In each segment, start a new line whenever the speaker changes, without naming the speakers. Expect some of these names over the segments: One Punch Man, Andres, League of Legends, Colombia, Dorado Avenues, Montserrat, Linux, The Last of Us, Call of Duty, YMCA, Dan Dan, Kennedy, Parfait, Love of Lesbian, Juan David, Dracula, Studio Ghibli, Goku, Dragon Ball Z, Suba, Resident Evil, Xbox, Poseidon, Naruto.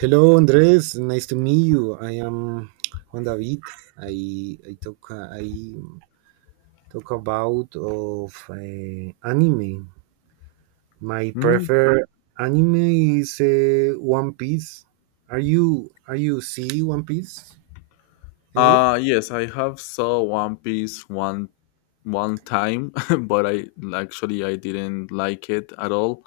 Hello, Andres. Nice to meet you. I am Juan David. I talk about of anime. My
Hmm?
preferred anime is One Piece. Are you see One Piece anyway?
Yes, I have saw One Piece one time, but I actually I didn't like it at all.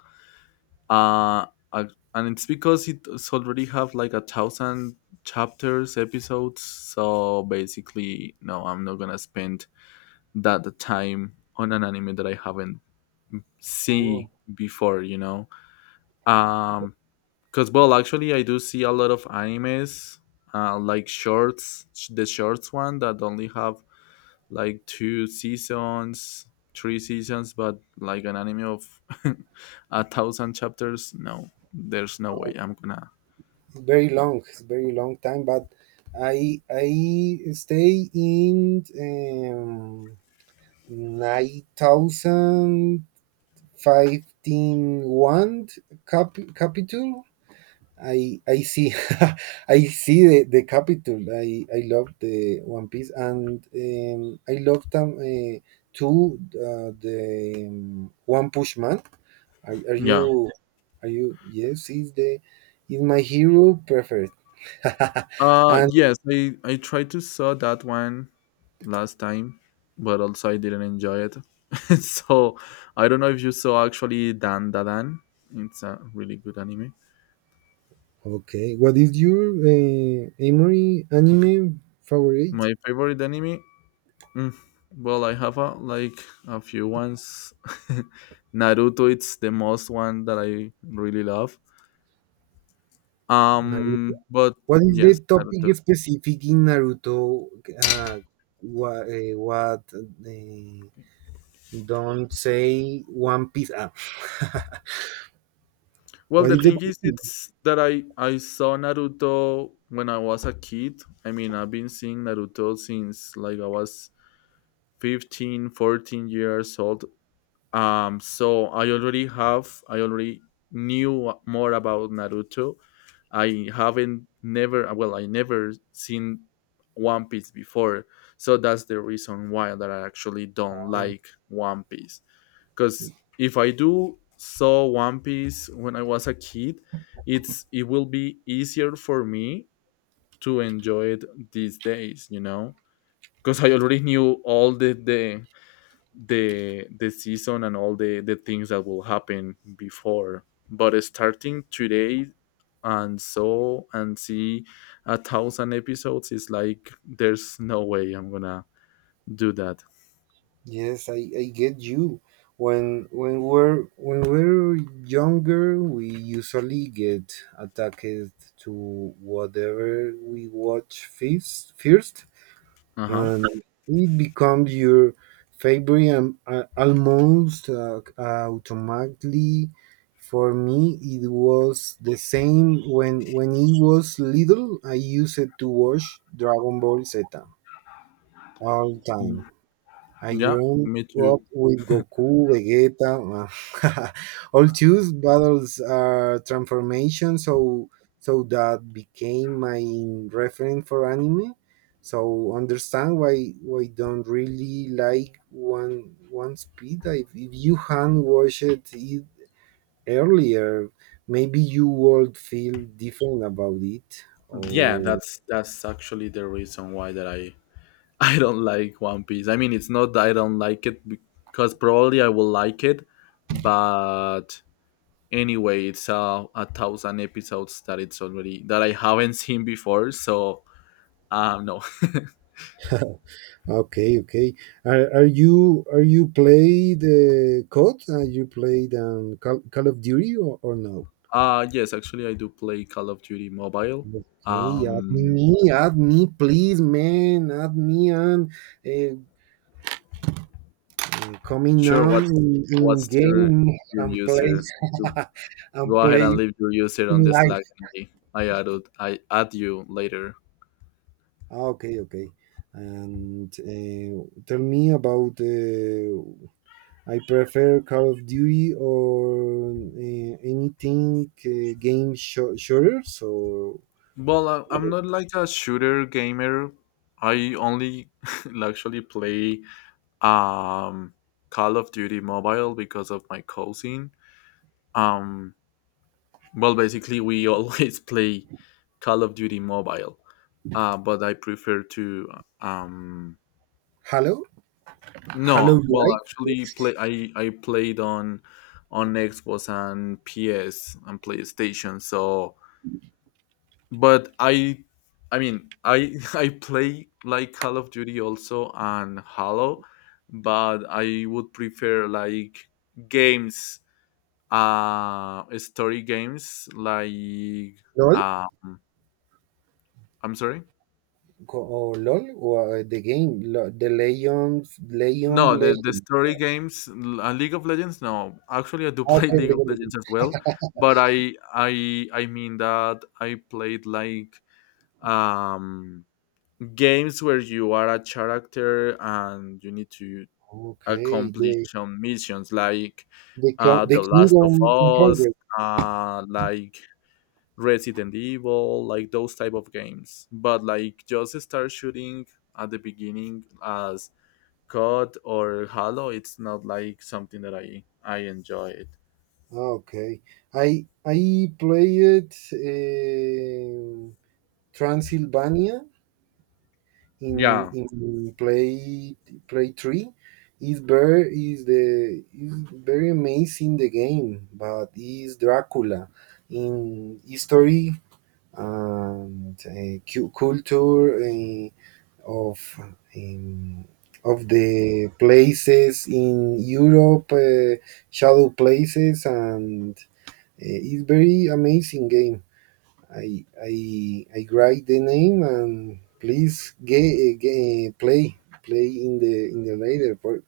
Uh, and it's because it's already have like a thousand chapters, episodes. So basically, no, I'm not gonna spend that time on an anime that I haven't seen
Oh,
before. Um, because I do see a lot of animes, like shorts, the shorts one that only have like two seasons, three seasons, but like an anime of a thousand chapters, no, there's no way I'm gonna.
very long. It's very long time, but I stay in 9,000 51 cap, Capitol. I see I see the Capitol. I love the one piece, and I love them too, the one push man. are, are
Yeah.
you are you Yes, he's the, is my hero preferred. And
Yes, I tried to saw that one last time, but also I didn't enjoy it. So I don't know if you saw actually Dan Dadan. It's a really good anime.
okay, what is your anime favorite?
My favorite anime. Mm, well, I have a, like a few ones. Naruto, it's the most one that I really love. But
What is the
yes,
topic
Naruto.
specific in Naruto? What Don't say One Piece? Ah.
Well,
What is
the
the?
thing is, it's that I saw Naruto when I was a kid. I mean, I've been seeing Naruto since like I was 15, 14 years old. Um, so I already knew more about Naruto. I haven't never uh, well I never seen one piece before, so that's the reason why that I actually don't
Um,
like One Piece, because if I do saw one piece when I was a kid, it's it will be easier for me to enjoy it these days, you know, because I already knew all the the season and all the things that will happen before, but starting today and so and see a thousand episodes is like there's no way I'm gonna do that.
yes, I get you. When we're younger, we usually get attacked to whatever we watch first. First,
Uh-huh.
and it becomes your favorite, almost automatically. For me, it was the same when it was little. I used it to watch Dragon Ball Z all
Mm,
time. I
yeah,
grew
me too.
up with Goku, Vegeta. uh, All Zeus battles are transformation, so that became my reference for anime. So understand why don't really like one speed. If you hadn't watched it earlier, maybe you would feel different about it.
Yeah,
Or...
that's actually the reason why that I I don't like One Piece. I mean, it's not that I don't like it, because probably I will like it, but anyway, it's a thousand episodes that it's already that I haven't seen before. So, no.
Okay, okay. Are you played COD? Are you played Call of Duty, or no?
Uh, yes, actually, I do play Call of Duty Mobile.
Okay,
Um,
add me, please, man, add me on. Uh, Coming
sure,
on
what's
in
your
game and play
user? You go
and
ahead and
play
leave your user on
in
the Slack
life.
and I add you later.
Okay, okay. And tell me about I prefer Call of Duty or anything, game, shooter. So...
Well, I'm not like a shooter gamer. I only actually play um Call of Duty Mobile because of my cousin. Um, well, basically, we always play Call of Duty Mobile, but I prefer to. Um,
Halo, Halo
no, well,
Live,
actually, play. I played on Xbox and PS and PlayStation. So, but I mean, I I play like Call of Duty also and Halo, but I would prefer like games, story games like
LOL,
uh, I'm sorry?
or LOL, or the game, the Legends, Legend,
No, the
Legend.
story games, League of Legends. No, actually, I do play
Okay,
League of
Legend. Legend.
Legends as well, but I mean that I played like um games where you are a character and you need to
Okay,
accomplish
the,
some missions, like
the
The Last of
Kingdom
Us,
Conquer.
like Resident Evil, like those type of games. But like just start shooting at the beginning as COD or Halo, it's not like something that I enjoy it.
Okay, I played Transylvania in
Yeah.
in play play three. Is very amazing the game, but is Dracula in history, and culture of, um, of the places in Europe, shadow places, and it's very amazing game. I write the name, and please get play in the later part.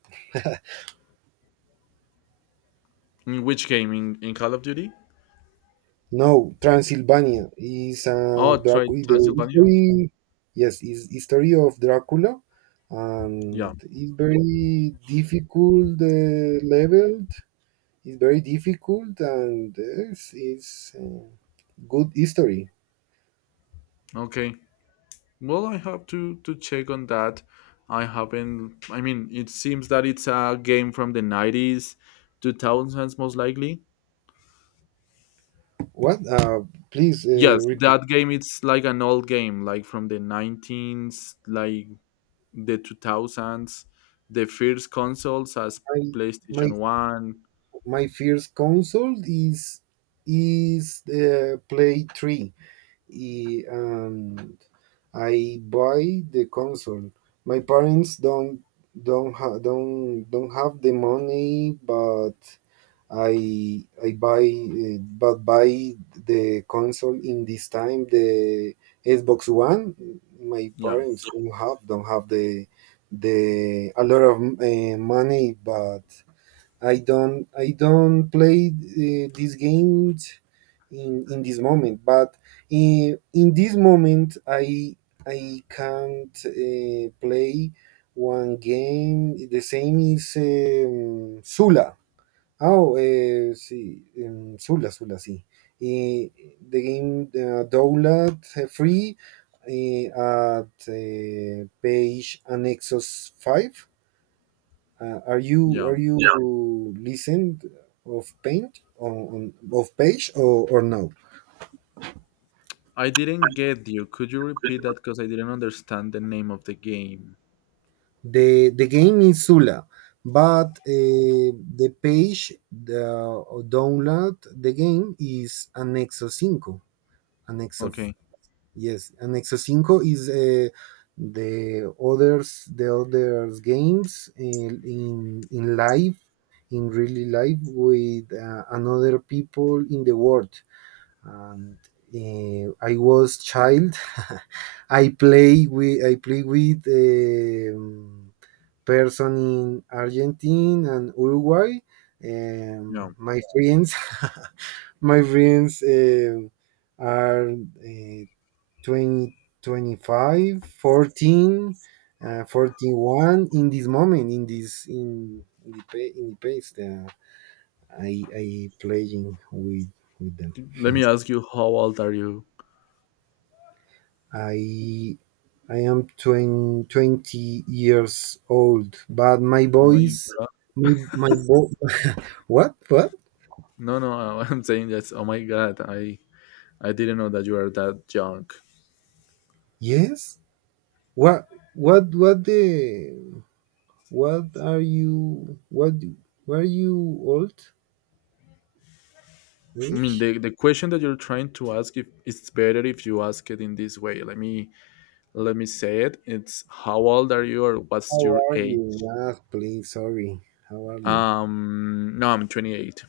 In which game? In Call of Duty?
No, Transylvania is
Oh, try
Dracula. The
Transylvania.
history, yes, is history of Dracula,
Yeah.
and it's very difficult leveled. It's very difficult, and it's good history.
Okay. Well, I have to check on that. I haven't. I mean, it seems that it's a game from the 90s, two thousands, most likely.
What? Please
Yes,
repeat.
that game. It's like an old game, like from the nineteens, like the two thousands, the first consoles as
my, my
PlayStation One.
my first console is Play 3. And I buy the console. My parents don't ha- don't have the money, but I buy the console in this time, the Xbox One. My
Yeah.
parents don't have the a lot of money, but I don't play these games in this moment, but in this moment I can't play one game. The same is Zula. Oh, sí, Zula, Zula, sí. Eh, the game download free, at page Annexos 5. Are you are
Yeah.
you Yeah, listened of paint on of page, or no?
I didn't get you. Could you repeat that? Because I didn't understand the name of the game.
The game is Zula, but the page the download the game is Anexo Cinco. Anexo f-
Okay.
yes, Anexo Cinco is the others the others games in live in really live with another people in the world. And I was child. I play with person in Argentina and Uruguay.
No.
My friends, my friends, are 20, 25, 14, 41 in this moment, in this in the pa- in the pace that I playing with them.
Let me ask you. How old are you?
I I am 20, 20 years old, but my
Oh my
voice,
God.
my, my vo- what, what?
No, no. I'm saying that, oh my God. I didn't know that you are that young.
Yes, what, what, what the, what are you, were you old?
I mean,
Which?
the question that you're trying to ask if it's better if you ask it in this way. Let me say it. It's how old are you or what's
How
your
are
age?
you? Ah, please, sorry. How are you?
No, I'm 28.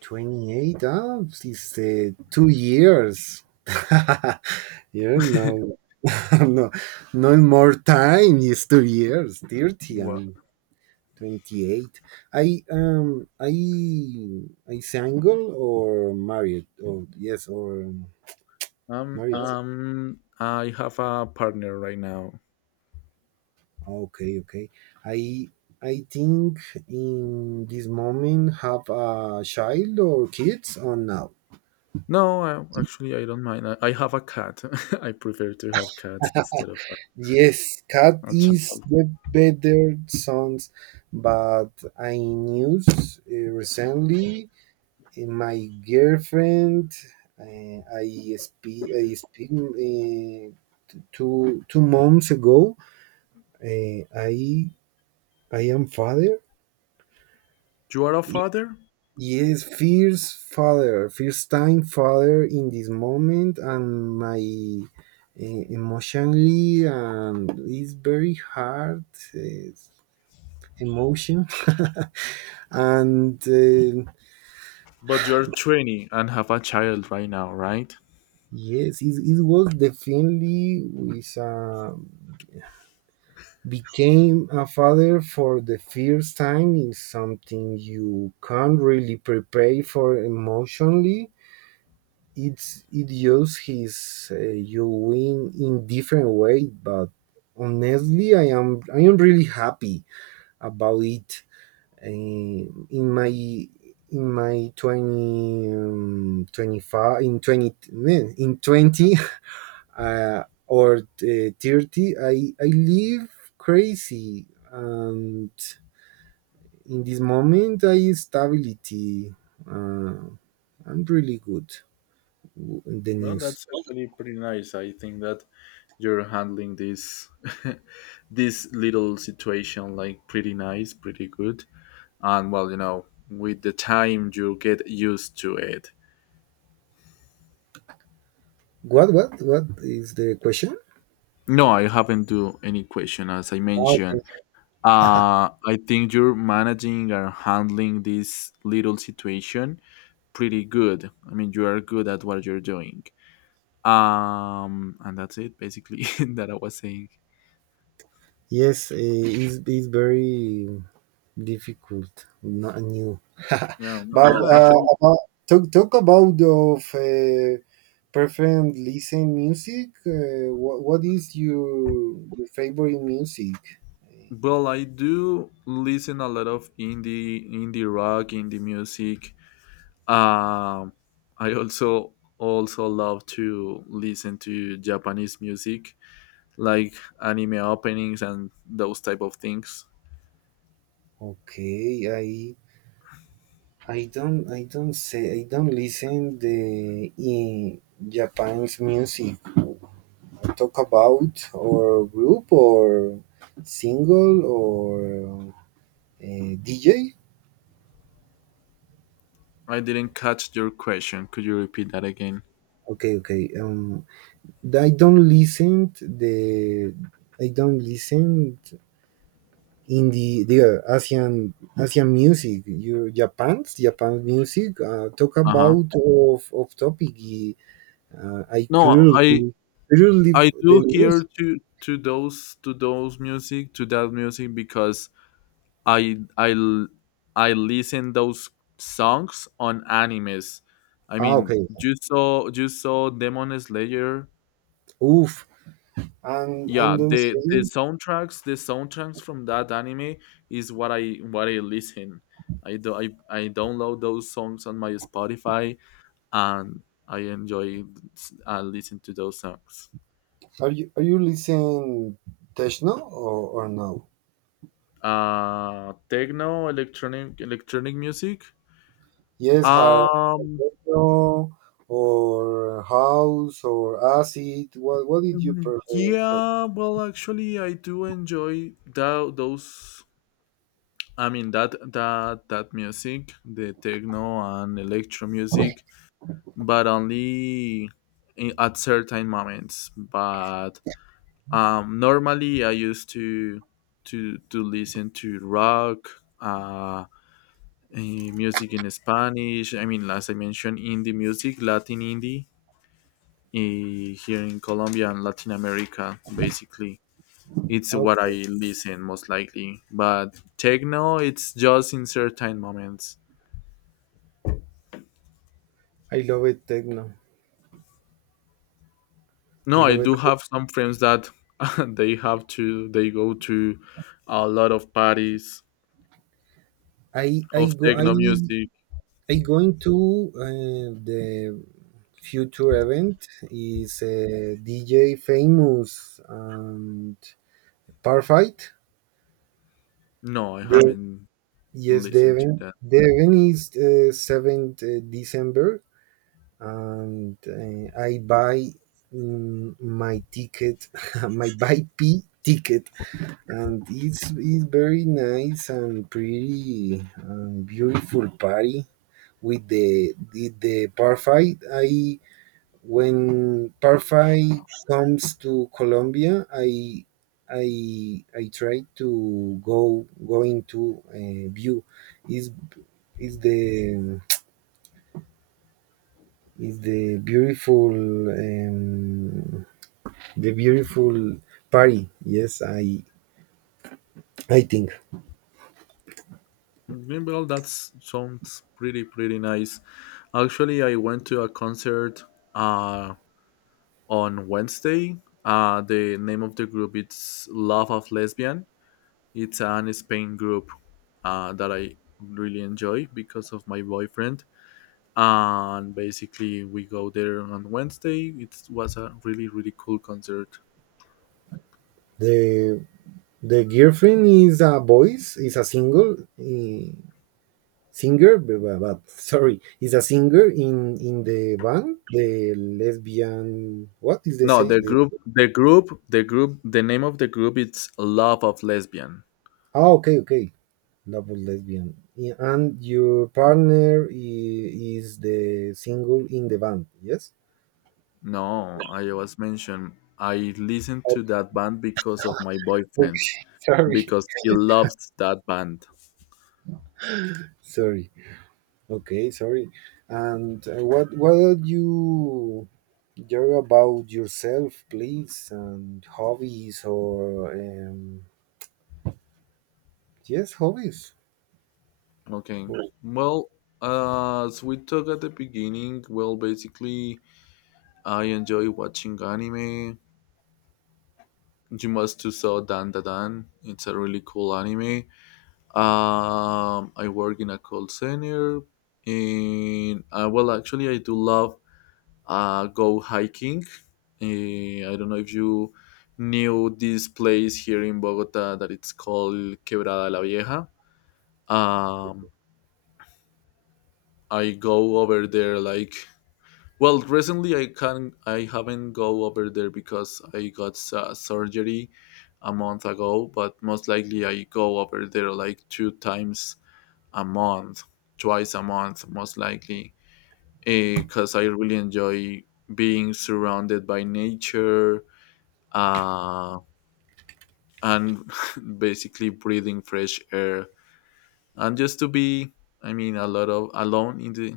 28? Ah, it's 2 years. you know, no, no more time. It's 2 years, 30.
Well,
I 28. I I single or married? Or yes, or married.
I have a partner right now.
Okay, okay. I I think in this moment have a child or kids or now.
No, I, actually, I don't mind. I have a cat. I prefer to have cats instead of
Yes, cat
a
is
child.
the better sons, but I news recently my girlfriend. I speak two months ago. Uh, I I am father.
You are a father,
Yes, first time father in this moment, and my emotionally, and it's very hard uh, emotion. And
but you're 20 and have a child right now, right?
yes, it was definitely with a... Became a father for the first time is something you can't really prepare for emotionally. It uses his, you win in different way, but honestly, I am really happy about it. Um, in my in my 20, 25, in 20 man, in 20, or 30, I live crazy. And in this moment, I stability, uh, I'm really good, in the
Well,
news.
that's actually pretty nice. I think that you're handling this this little situation like pretty nice, pretty good. And well, you know, with the time you get used to it.
What what is the question?
No, I haven't do any question as I
Oh, okay.
mentioned. I think you're managing or handling this little situation pretty good. I mean, you are good at what you're doing. And that's it basically that I was saying.
Yes, it's very difficult, not new.
No, no,
But
no, no, actually,
about, talk about of preferred listen music. What what, is your favorite music?
well, I do listen a lot of indie, indie rock, indie music. Um, I also love to listen to Japanese music, like anime openings and those type of things.
Okay, I don't listen the in Japan's music. Talk about or group or single or DJ.
I didn't catch your question. Could you repeat that again?
Okay, okay. I don't listen the I don't listen in the Asian music. Your Japan's music. Talk
Uh huh.
about of topic. I
No, I
currently the
do hear
music.
to those to those music to that music because I I l- I listen those songs on animes. I
Ah,
mean,
okay.
you saw Demon Slayer.
Oof. And
Yeah,
and then
the
saying,
soundtracks the soundtracks from that anime is what I listen. I do I download those songs on my Spotify and I enjoy listening to those songs.
are you listening techno, or no?
Techno, electronic music.
Yes,
Um,
techno or house or acid. What did you
mhm,
prefer?
yeah. Well, actually, I do enjoy those. I mean that that music, the techno and electro music, but only in, at certain moments. But normally, I used to to listen to rock. Music in Spanish. I mean, as I mentioned, indie music, Latin indie here in Colombia and Latin America, basically. It's what I
Okay,
listen most likely. But techno, it's just in certain moments.
I love it techno. I
No, I
love it.
do have some friends that they go to a lot of parties
I
of
go
techno music.
I going to the future event is a DJ famous. Parfait.
No, I
The,
haven't
yes,
listened to that.
the event is seventh December. And I buy, my ticket, my buy P ticket. And it's very nice and pretty and beautiful party with the parfait. I When Parfait comes to Colombia, I try to go going to view is is the is the beautiful, the beautiful party. Yes, I think
Mm, yeah. Well, that sounds pretty pretty nice. Actually, I went to a concert uh, on Wednesday. The name of the group is Love of Lesbian. It's an Spain group that I really enjoy because of my boyfriend. And basically, we go there on Wednesday. It was a really really cool concert.
the the girlfriend is a voice is a single. Singer, sorry, is a singer in the band, the lesbian. What is the
No,
same?
the group. The name of the group is Love of Lesbian.
Oh, okay, okay, double lesbian. Yeah, and your partner, is the single in the band. Yes.
No, I was mentioned. I listened to
Okay,
that band because of my boyfriend,
sorry,
because he loves that band.
sorry. Okay, sorry. And what are you? You're about yourself, please, and hobbies or yes, hobbies.
Okay.
Or,
Well, as we talked at the beginning, well, basically, I enjoy watching anime. You must to saw Dan Da Dan. It's a really cool anime. I work in a call center, and I do love go hiking. I don't know if you knew this place here in Bogota that it's called Quebrada la Vieja. Um, I go over there like well recently I can I haven't go over there because I got surgery a month ago, but most likely I go over there like two times a month, twice a month most likely, because I really enjoy being surrounded by nature, uh, and basically breathing fresh air and just to be I mean a lot of alone in the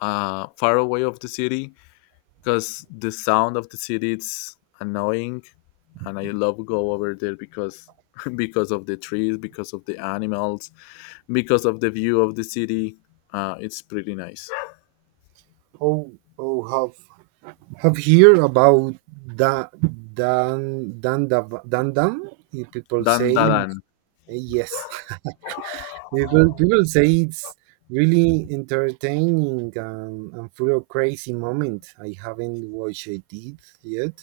far away of the city, because the sound of the city it's annoying, and I love go over there because because of the trees, because of the animals, because of the view of the city. It's pretty nice.
oh, or have... Have heard about da dan dan? People
Dan
say
Dadan.
yes. People say it's really entertaining, and full of crazy moment. I haven't watched it yet,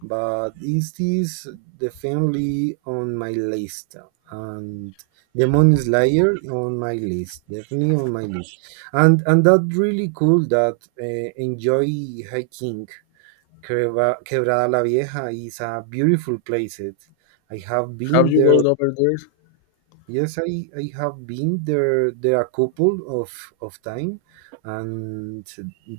but is this definitely on my list, and Demon Slayer on my list, definitely on my list. And that really cool that enjoy hiking. Quebrada La Vieja is a beautiful place. I have
Have
been
you
there.
gone over there?
Yes, I have been there a couple of, of time, and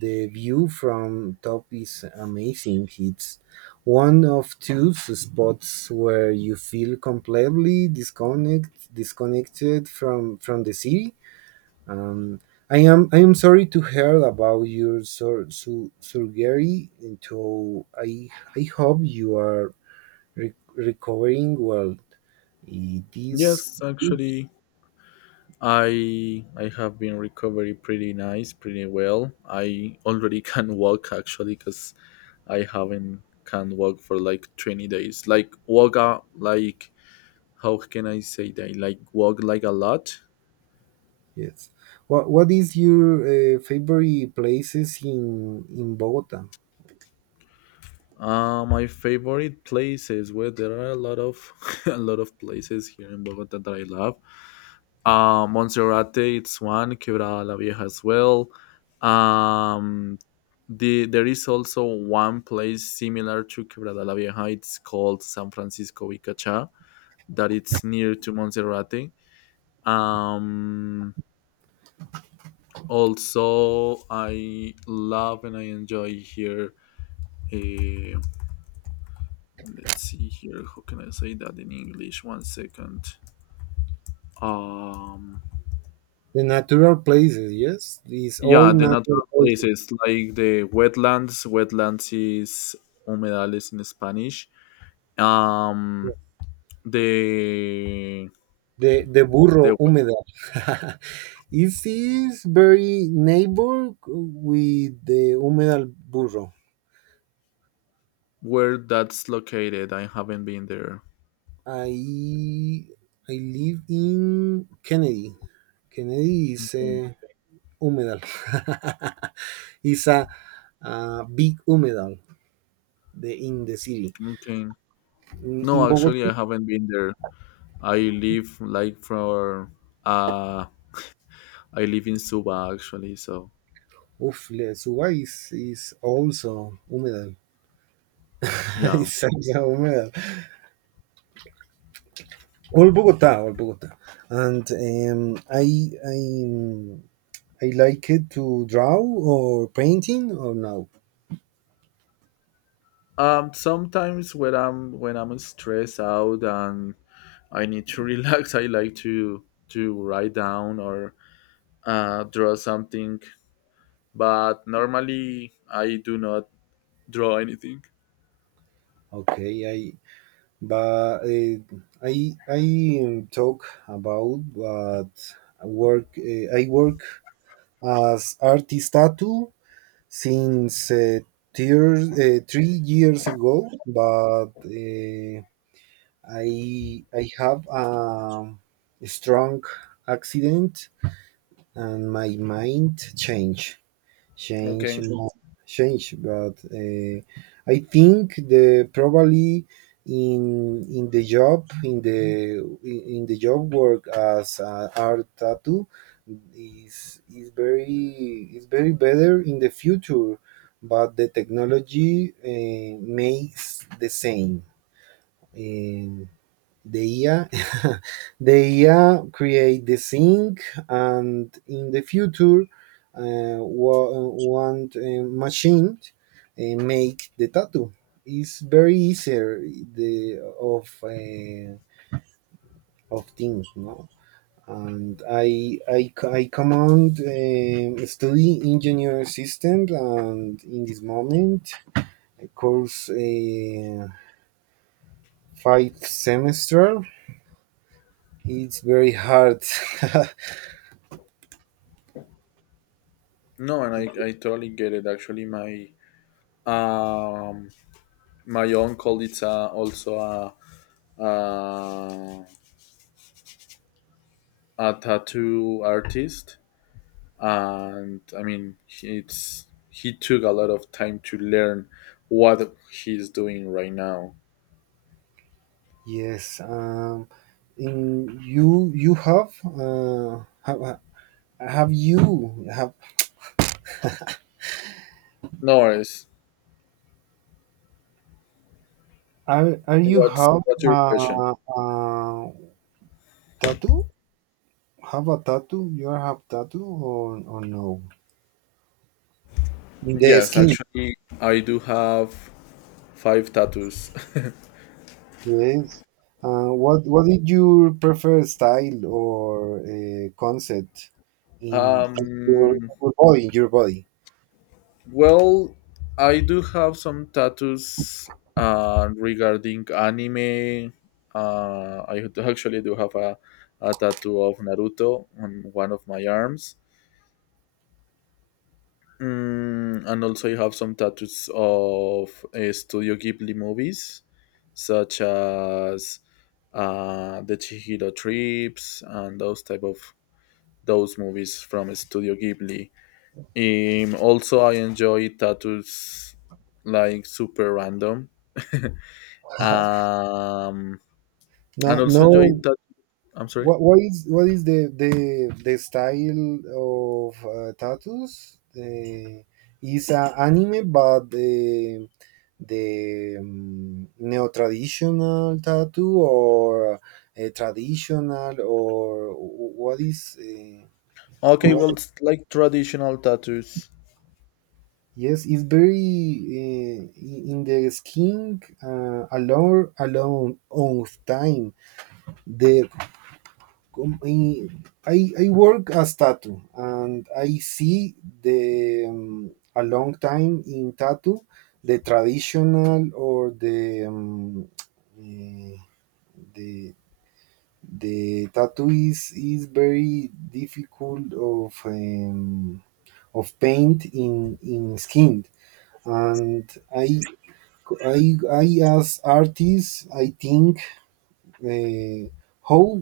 the view from top is amazing. It's one of two spots where you feel completely disconnected from the city. um, I am sorry to hear about your surgery. And so I hope you are recovering well. It is,
Yes, actually, I have been recovering pretty nice, pretty well. I already can walk actually, because I haven't can walk for like 20 days. Like walk out, like how can I say that? Like walk like a lot.
yes. What is your favorite places in Bogota?
My favorite places where there are a lot of a lot of places here in Bogota that I love. Montserrat, it's one. Quebrada la Vieja as well. Um, the, there is also one place similar to Quebrada la Vieja. It's called San Francisco Vicacha, that it's near to Montserrat. Um, Also, I love and I enjoy here. eh, let's see here. How can I say that in English? One second. Um,
The natural places, yes. These all
Yeah, the
natural
natural
places.
places like the wetlands. Wetlands is humedales in Spanish. Um,
Yes.
the
The burro
the
humedal. It is very neighbor with the humedal burro.
Where that's located? I haven't been there.
I I live in Kennedy. Kennedy is
Okay,
a humedal. It's a big humedal, in the city.
okay.
In
No, actually,
Bogota.
I haven't been there. I live like for uh, I live in Suba actually. So
Suba is also humedal.
yeah.
It's also humedal. All Bogota, all Bogota. And I like it to draw or painting or no.
Sometimes when I'm stressed out and I need to relax, I like to write down or draw something, but normally I do not draw anything.
Okay, but I talk about what I work as artist tattoo since 3 years ago. But I have a strong accident, and my mind changed, change
Okay.
mo- change. But I think the probably in in the job in the in the job work as art tattoo is very better in the future. But the technology makes the same, eh, the IA, the IA create the thing. And in the future, one machine make the tattoo. It's very easier the of things, no. And I command study engineer systems. And in this moment, I course five semester. It's very hard.
No, and I totally get it. Actually, my um my uncle is also a, a a tattoo artist, and I mean he- it's he took a lot of time to learn what he's doing right now.
Yes. In you have, have you have,
No worries.
are you
What's
have
what's your question?
tattoo? Have a tattoo? You have tattoo or no? In the
Yes,
skin.
actually, I do have five tattoos.
Yes. What did you prefer style or concept in
Um,
your body? In your body.
well, I do have some tattoos regarding anime. Actually do have a tattoo of Naruto on one of my arms. Mm, and also, I have some tattoos of Studio Ghibli movies, such as the Chihiro Trips and those type of those movies from Studio Ghibli. Also, I enjoy tattoos like super random. Um, and
No
also enjoy
no
that. I'm sorry.
What is the style of tattoos? Is anime, but the neo traditional tattoo or traditional or
Okay,
what?
well, it's like traditional tattoos.
Yes, it's very in the skin alone on time. The com- I work as tattoo and I see the a long time in tattoo the traditional or the the tattoo is very difficult of paint in skin and I I I as artist I think uh, how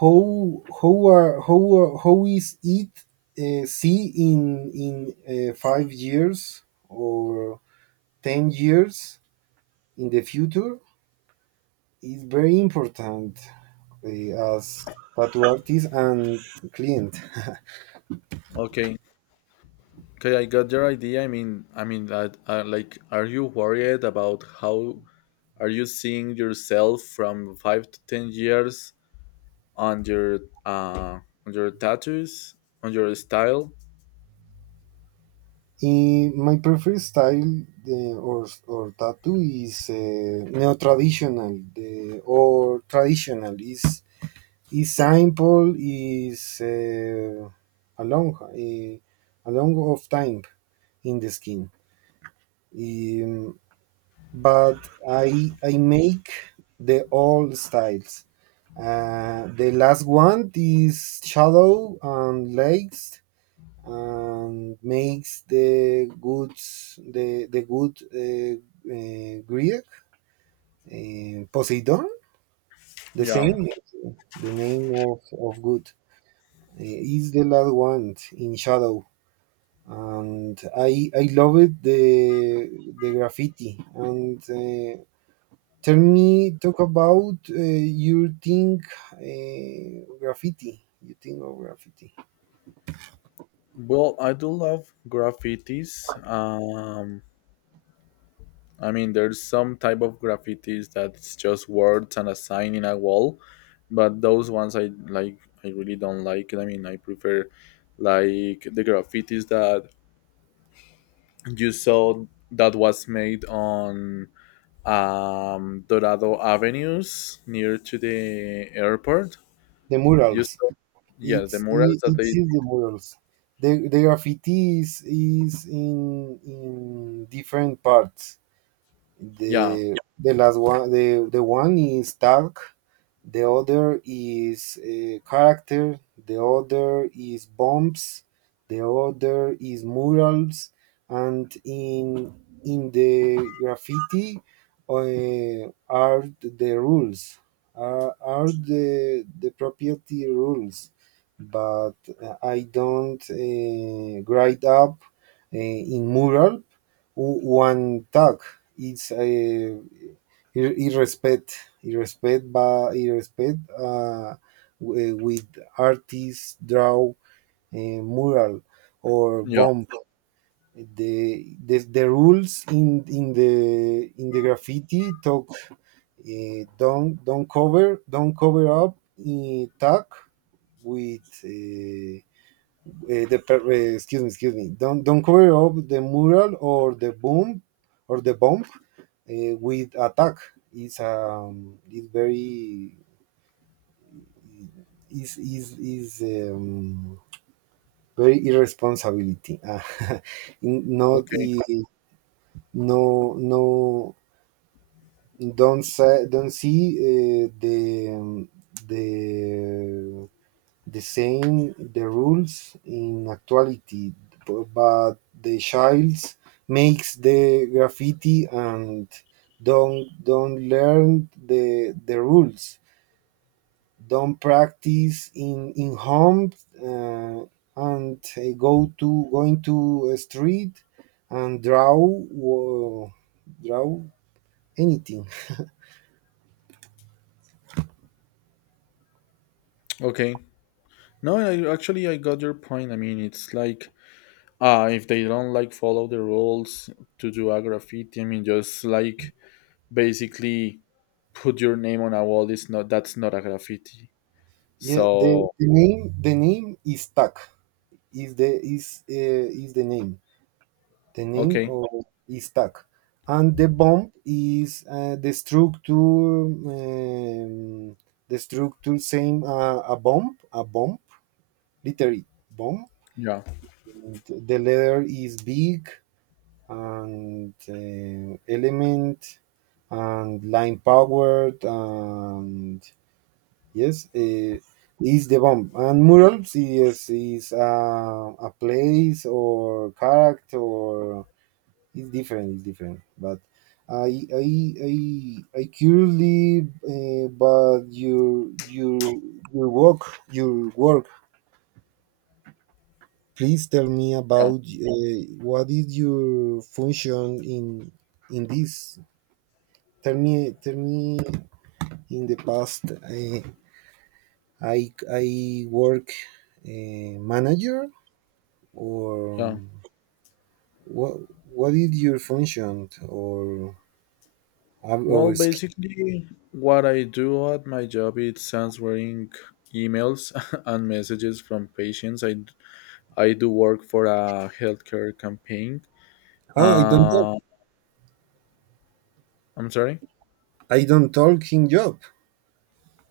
how is it see in 5 years or 10 years in the future is very important as tattoo artist and client.
Okay, okay, I got your idea. I mean that. Like, are you worried about how are you seeing yourself from 5 to 10 years on your uh on your tattoos on your style?
In my preferred style or tattoo is neo traditional. The or traditional is Saint Paul, is a long eh, a long of time in the skin. Um, but I make the all styles. The last one is shallow and legs and makes the good the good Greek Poseidon the
Yeah.
same, the name of good. Is the last one in shadow. And I love it. The graffiti, and tell me, talk about your think graffiti. You think of graffiti?
Well, I do love graffitis. I mean, there's some type of graffitis that's just words and a sign in a wall, but those ones I like. I really don't like it. I mean, I prefer like the graffitis that you saw that was made on Dorado Avenues near to the airport.
The
You
murals.
saw, yes, the
it's
murals
it,
that
it's
they.
just the murals. The graffiti, is in different parts.
Yeah,
The last one, the one is dark. The other is character, the other is bombs, the other is murals. And in the graffiti are the rules, are the property rules. But I don't write up in mural one tag. It's irrespect irrespect by irrespect, with artists draw a mural or
yeah.
bomb. The rules in the graffiti talk, don't cover up tag with excuse me, excuse me. Don't cover up the mural or the boom or the bump with attack. It's very, is very irresponsibility. Ah, not
Okay,
the. No, no, don't see the the same, the rules in actuality. But the child makes the graffiti and don't learn the rules, don't practice in home, uh, and go to going to a street and draw draw anything.
okay. No, I, actually, I got your point. I mean, it's like if they don't like follow the rules to do a graffiti. I mean, just like basically put your name on a wall is not, that's not a graffiti.
Yeah,
So
the name is stuck, is the name, the name
okay,
of is tag. And the bomb is the structure, um, the structure same a bomb, literally, bomb.
yeah,
And the letter is big and element and line powered. And yes, is the bomb. And murals is a place or character. Or it's different, it's different, but I curiously, but your work, your work please tell me
yeah,
about what is your function in this. Tell me, in the past I work manager or
yeah.
what what is your function
Well,
or skill?
basically what I do at my job is answering emails and messages from patients. I do work for a healthcare campaign.
Ah, I don't know.
uh I'm sorry.
I don't talk in job,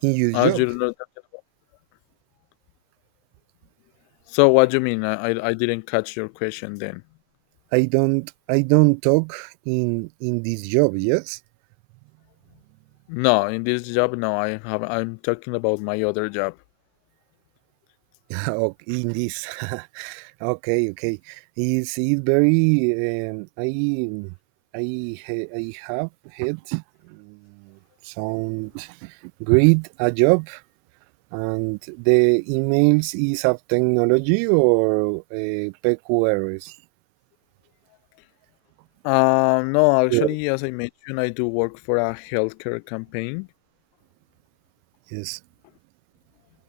in your
You
job.
don't know what I'm talking about. So what do you mean? I didn't catch your question then.
I don't talk in this job, yes?
No, in this job, no, I have. I'm talking about my other job.
Oh, in this. Okay, okay. It's it very. I have had um, some great a job, and the emails is of technology or PQRs.
No, actually, as I mentioned, I do work for a healthcare campaign.
Yes,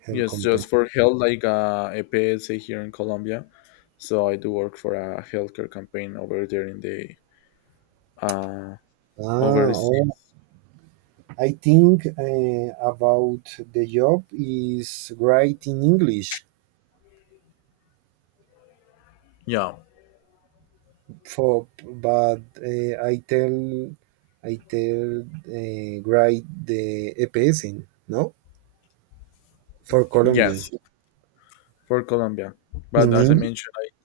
her
Yes,
company.
just for health, like a PSA here in Colombia. So I do work for a healthcare campaign over there in the uh
Ah,
overseas.
oh, I think about the job is great in English,
Yeah,
for, but I tell great the EPS in no for Colombia
yes, for Colombia. But
in
as I
English.
mentioned,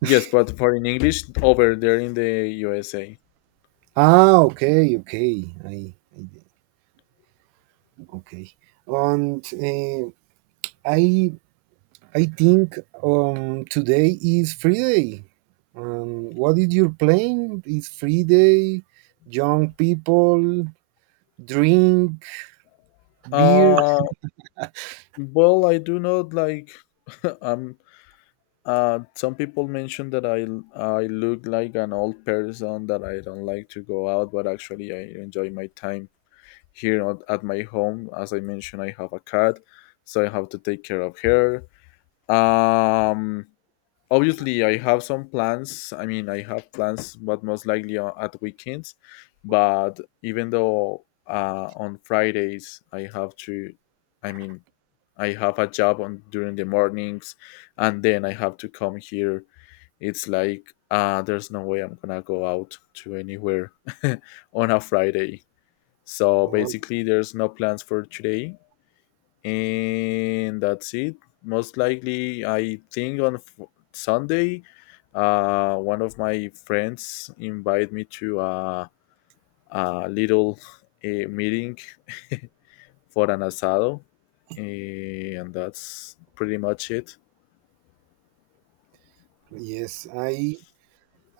yes, but for in English over there in the USA.
Ah, okay, okay, I, okay, and I I think today is Friday. What is your plan? Is Friday, young people drink beer.
Uh, well, I do not like. I'm some people mention that I look like an old person that I don't like to go out, but actually I enjoy my time here at my home. As I mentioned, I have a cat, so I have to take care of her. Um, Obviously I have some plans. I mean, I have plans, but most likely at weekends. But even though on Fridays I have to, I mean, I have a job on during the mornings, and then I have to come here. It's like there's no way I'm gonna go out to anywhere on a Friday. So
Oh,
basically there's no plans for today, and that's it. Most likely I think on Sunday one of my friends invited me to a little a meeting for an asado, and that's pretty much it.
yes, I,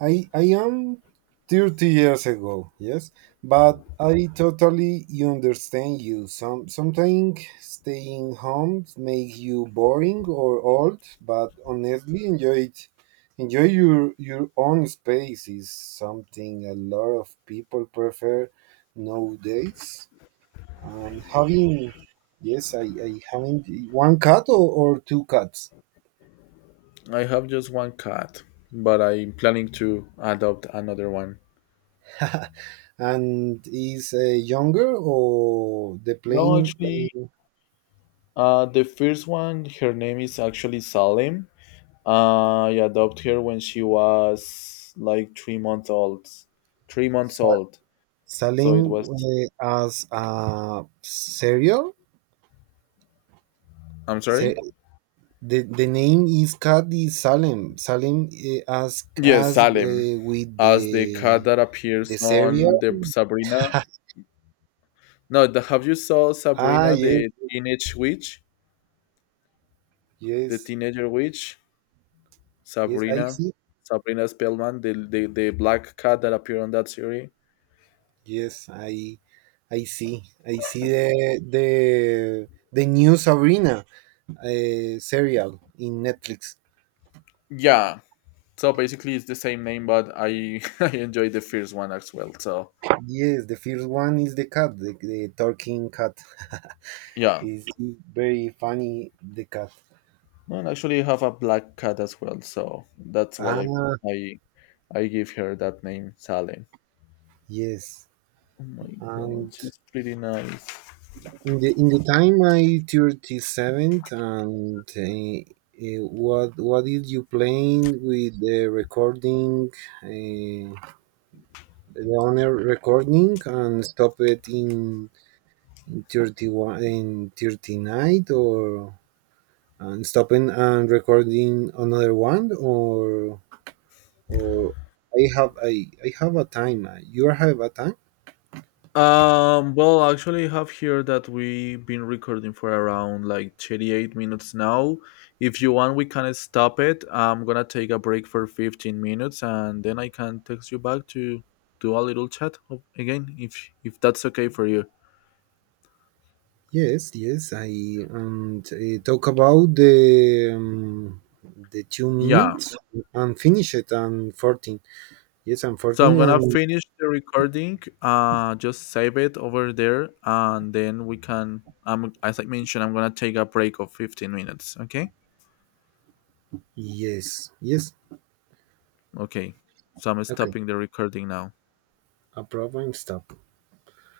I, I am 30 years ago, yes, but I totally understand you. Sometimes staying home makes you boring or old, but honestly, enjoy it. Enjoy your own space is something a lot of people prefer nowadays. And having, yes, I having one cat, or two cats.
I have just one cat, but I'm planning to adopt another one.
And is younger or the
No,
plane,
actually, the first one, her name is actually Salem. I adopted her when she was like 3 months old. 3 months
sa-
old. So it
selling,
was.
as a cereal?
I'm sorry?
Se- the name is Kadi Salem. Salem, as
Yes,
as
Salem,
with
as the cat that appears
the
on
cereal.
the Sabrina. No, the, have you saw
Ah,
Sabrina,
yes,
the teenage witch? The
yes
teenager witch?
yes, I
Sabrina?
see.
Sabrina Spellman, the black cat that appeared on that series?
Yes, I see. I see the new Sabrina serial in Netflix.
Yeah, so basically, it's the same name, but I I enjoy the first one as well. So
Yes, the first one is the cat, the talking cat.
yeah,
It's very funny, the cat.
and actually I have a black cat as well. So that's why
Ah,
I I give her that name, Sally.
yes.
Oh my
And
god, she's pretty nice.
in the time I 37th, and what is you playing with the recording, uh, the owner recording, and stop it in 31 in 39, or and stopping and recording another one, or or. I have a time. You have a time?
Well, actually, I have here that we've been recording for around like 38 minutes now. If you want, we can stop it. I'm gonna take a break for 15 minutes, and then I can text you back to do a little chat again if that's okay for you.
Yes, yes. I and talk about the two
Yeah.
minutes and finish it on 14. Yes, and
So
14
I'm gonna
and
finish the recording. Just save it over there, and then we can. As I mentioned, I'm gonna take a break of 15 minutes. Okay.
yes, yes.
Okay. So I'm
Okay,
stopping the recording now.
a problem. Stop.